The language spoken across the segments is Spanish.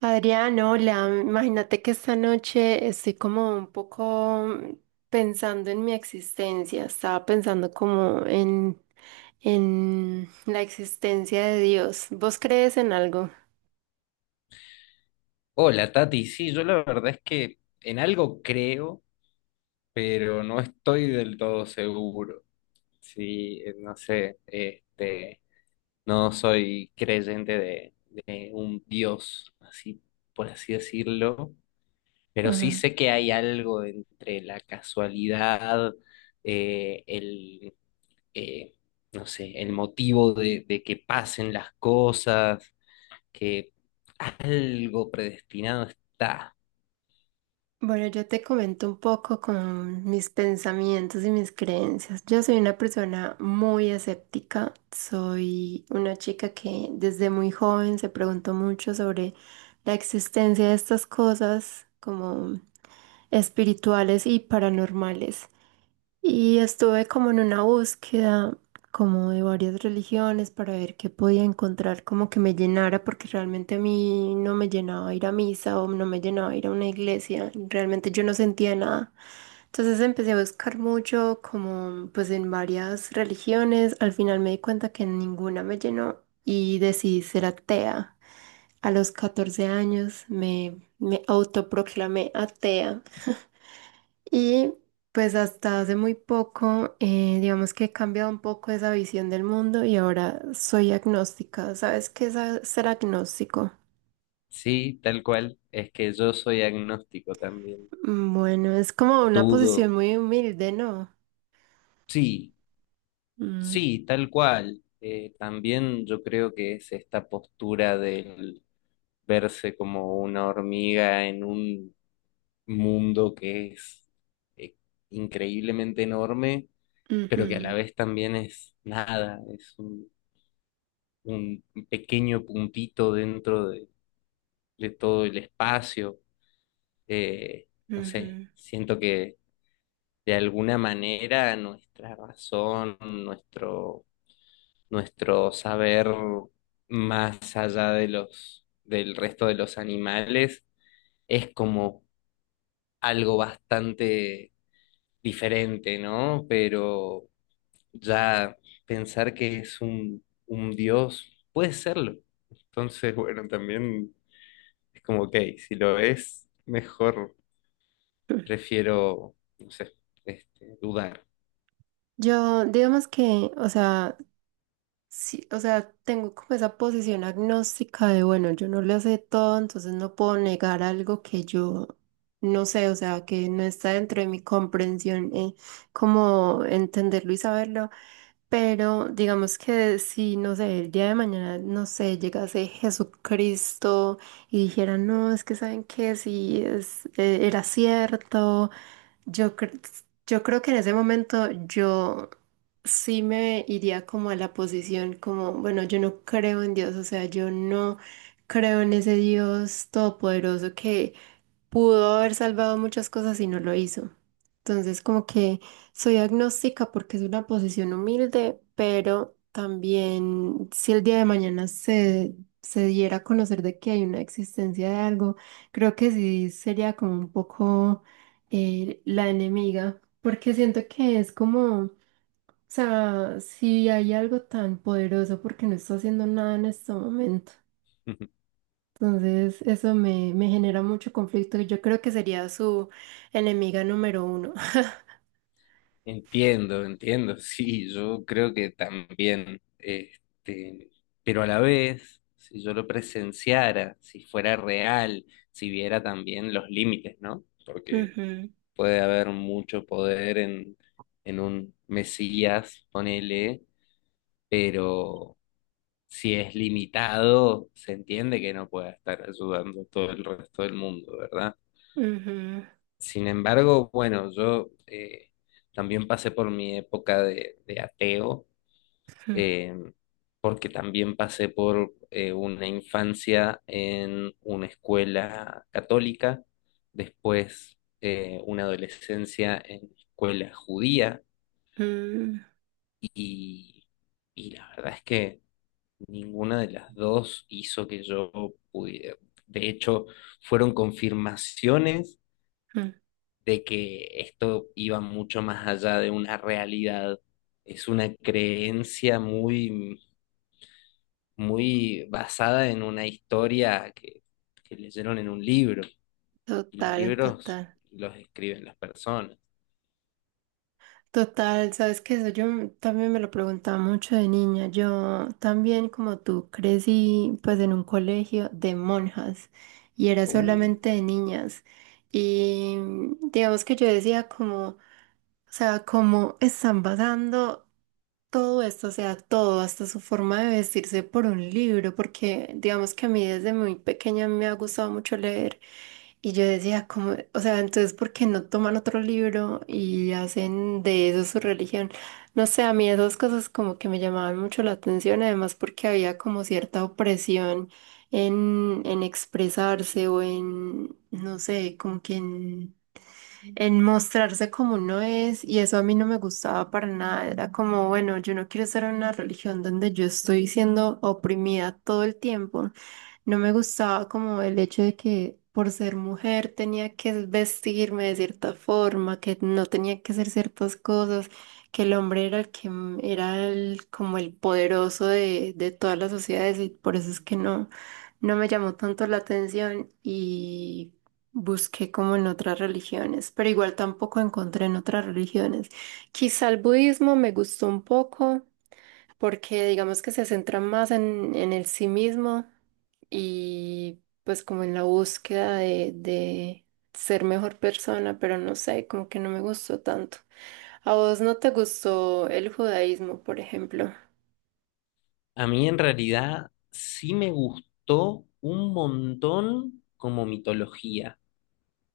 Adrián, hola. Imagínate que esta noche estoy como un poco pensando en mi existencia. Estaba pensando como en la existencia de Dios. ¿Vos crees en algo? Hola Tati, sí, yo la verdad es que en algo creo, pero no estoy del todo seguro. Sí, no sé, este, no soy creyente de un Dios, así por así decirlo, pero sí sé Ajá. que hay algo entre la casualidad, eh, el, eh, no sé, el motivo de que pasen las cosas, que algo predestinado está. Bueno, yo te comento un poco con mis pensamientos y mis creencias. Yo soy una persona muy escéptica, soy una chica que desde muy joven se preguntó mucho sobre la existencia de estas cosas como espirituales y paranormales. Y estuve como en una búsqueda como de varias religiones para ver qué podía encontrar como que me llenara, porque realmente a mí no me llenaba ir a misa o no me llenaba ir a una iglesia, realmente yo no sentía nada. Entonces empecé a buscar mucho como pues en varias religiones, al final me di cuenta que ninguna me llenó y decidí ser atea. A los 14 años me autoproclamé atea. Y pues hasta hace muy poco, digamos que he cambiado un poco esa visión del mundo y ahora soy agnóstica. ¿Sabes qué es ser agnóstico? Sí, tal cual. Es que yo soy agnóstico también. Mm, bueno, es como una posición Dudo. muy humilde, ¿no? Sí, Mm, sí, tal cual. También yo creo que es esta postura del verse como una hormiga en un mundo que es eh, increíblemente enorme, pero que a la ujú, vez también es nada, es un pequeño puntito dentro de todo el espacio. Eh, no sé, ujú. siento que de alguna manera nuestra razón, nuestro saber más allá de del resto de los animales, es como algo bastante diferente, ¿no? Pero ya pensar que es un dios, puede serlo. Entonces, bueno, también es como, ok, si lo es, mejor prefiero, no sé, este, dudar. Yo, digamos que, o sea, sí, o sea, tengo como esa posición agnóstica de, bueno, yo no lo sé todo, entonces no puedo negar algo que yo no sé, o sea, que no está dentro de mi comprensión, como entenderlo y saberlo, pero digamos que si, no sé, el día de mañana, no sé, llegase Jesucristo y dijera, no, es que saben que si es, era cierto. Yo, yo creo que en ese momento yo sí me iría como a la posición como, bueno, yo no creo en Dios, o sea, yo no creo en ese Dios todopoderoso que, pudo haber salvado muchas cosas y no lo hizo. Entonces, como que soy agnóstica porque es una posición humilde, pero también si el día de mañana se diera a conocer de que hay una existencia de algo, creo que sí sería como un poco la enemiga, porque siento que es como, o sea, si hay algo tan poderoso, ¿porque no está haciendo nada en este momento? Entonces, eso me genera mucho conflicto y yo creo que sería su enemiga número uno. Entiendo, entiendo, sí, yo creo que también, este, pero a la vez, si yo lo presenciara, si fuera real, si viera también los límites, ¿no? Porque puede haber mucho poder en un Mesías, ponele, pero si es limitado, se entiende que no pueda estar ayudando a todo el resto del mundo, ¿verdad? Ujú, ujú, Sin embargo, bueno, yo también pasé por mi época de ateo eh, porque también pasé por una infancia en una escuela católica, después una adolescencia en escuela judía ujú, y, y la verdad es que ninguna de las dos hizo que yo pudiera. De hecho, fueron confirmaciones ujú. de que esto iba mucho más allá de una realidad. Es una creencia muy basada en una historia que leyeron en un libro. Y los Total, libros total. los escriben las personas. Total, sabes que eso yo también me lo preguntaba mucho de niña. Yo también, como tú, crecí pues en un colegio de monjas y era Uh, solamente de niñas. Y mm, digamos que yo decía como, o sea, ¿cómo están basando todo esto? O sea, todo, hasta su forma de vestirse por un libro, porque digamos que a mí desde muy pequeña me ha gustado mucho leer y yo decía como, o sea, entonces, ¿por qué no toman otro libro y hacen de eso su religión? No sé, a mí esas cosas como que me llamaban mucho la atención, además porque había como cierta opresión en expresarse o en, no sé, como que en mostrarse como uno es, y eso a mí no me gustaba para nada. Era como, bueno, yo no quiero estar en una religión donde yo estoy siendo oprimida todo el tiempo. No me gustaba como el hecho de que por ser mujer tenía que vestirme de cierta forma, que no tenía que hacer ciertas cosas, que el hombre era el era el, como el poderoso de todas las sociedades y por eso es que no, no me llamó tanto la atención y busqué como en otras religiones, pero igual tampoco encontré en otras religiones. Quizá el budismo me gustó un poco porque digamos que se centra más en el sí mismo y pues como en la búsqueda de ser mejor persona, pero no sé, como que no me gustó tanto. ¿A vos no te gustó el judaísmo, por ejemplo? A mí en realidad sí me gustó un montón como mitología,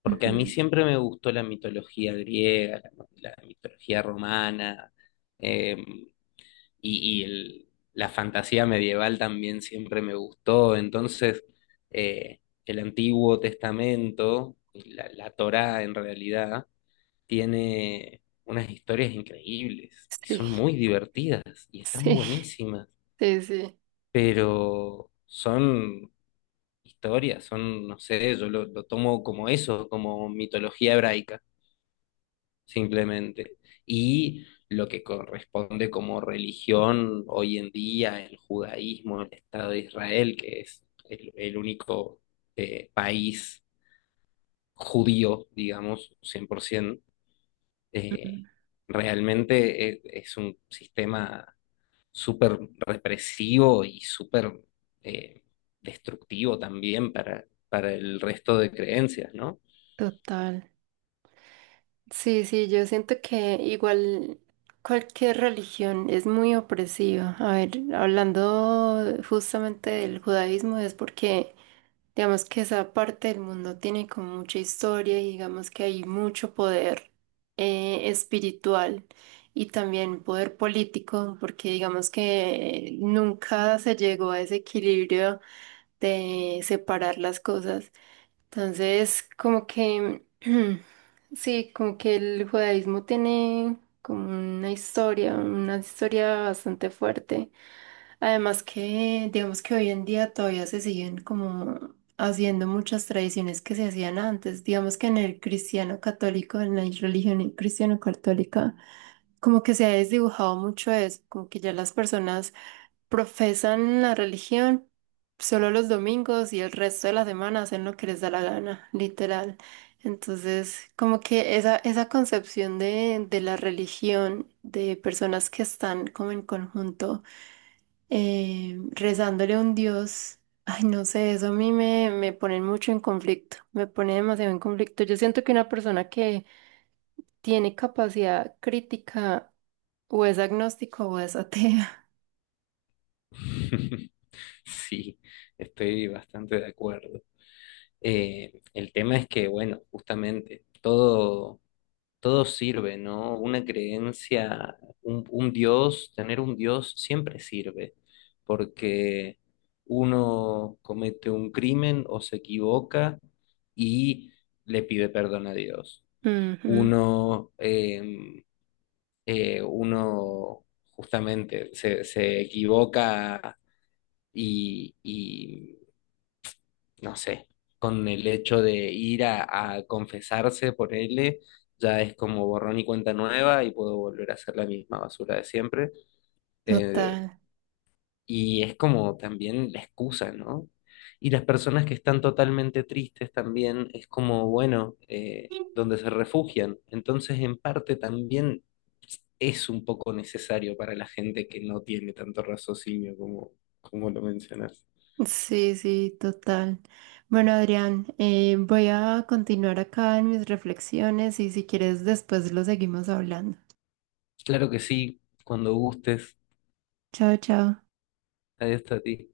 porque a mí Ujú. siempre me gustó la mitología griega, la mitología romana. eh, y, y el- la fantasía medieval también siempre me gustó. Entonces, eh, el Antiguo Testamento, la Torá en realidad, tiene unas historias increíbles y Sí, son muy divertidas y están sí, buenísimas, sí, sí, pero son historias, son, no sé, yo lo tomo como eso, como mitología hebraica simplemente. Y lo que corresponde como religión hoy en día, el judaísmo, el Estado de Israel, que es el único país judío, digamos, 100%, eh, realmente es, un sistema súper represivo y súper eh, destructivo también para el resto de creencias, ¿no? total. Sí, sí, yo siento que igual cualquier religión es muy opresiva. A ver, hablando justamente del judaísmo, es porque digamos que esa parte del mundo tiene como mucha historia y digamos que hay mucho poder espiritual y también poder político, porque digamos que nunca se llegó a ese equilibrio de separar las cosas. Entonces, como que, sí, como que el judaísmo tiene como una historia bastante fuerte. Además que, digamos que hoy en día todavía se siguen como haciendo muchas tradiciones que se hacían antes. Digamos que en el cristiano católico, en la religión cristiano católica, como que se ha desdibujado mucho eso, como que ya las personas profesan la religión solo los domingos y el resto de la semana hacen lo que les da la gana, literal. Entonces, como que esa concepción de la religión, de personas que están como en conjunto rezándole a un Dios. Ay, no sé, eso a mí me pone mucho en conflicto, me pone demasiado en conflicto. Yo siento que una persona que tiene capacidad crítica o es agnóstico o es atea. Sí, estoy bastante de acuerdo. El tema es que, bueno, todo sirve, ¿no? Una creencia, un Dios, tener un Dios siempre sirve, porque uno comete un crimen o se equivoca y le pide perdón a Dios. Ujú, Uno, uno justamente se, se equivoca y no sé, con el hecho de ir a confesarse por él, ya es como borrón y cuenta nueva y puedo volver a hacer la misma basura de siempre. Eh, total. y es como también la excusa, ¿no? Y las personas que están totalmente tristes también es como, bueno, donde se refugian. Entonces, en parte también es un poco necesario para la gente que no tiene tanto raciocinio como, como lo mencionas. Sí, sí, total. Bueno, Adrián, voy a continuar acá en mis reflexiones y si quieres después lo seguimos hablando. Claro que sí, cuando gustes, Chao, chao. ahí está a ti.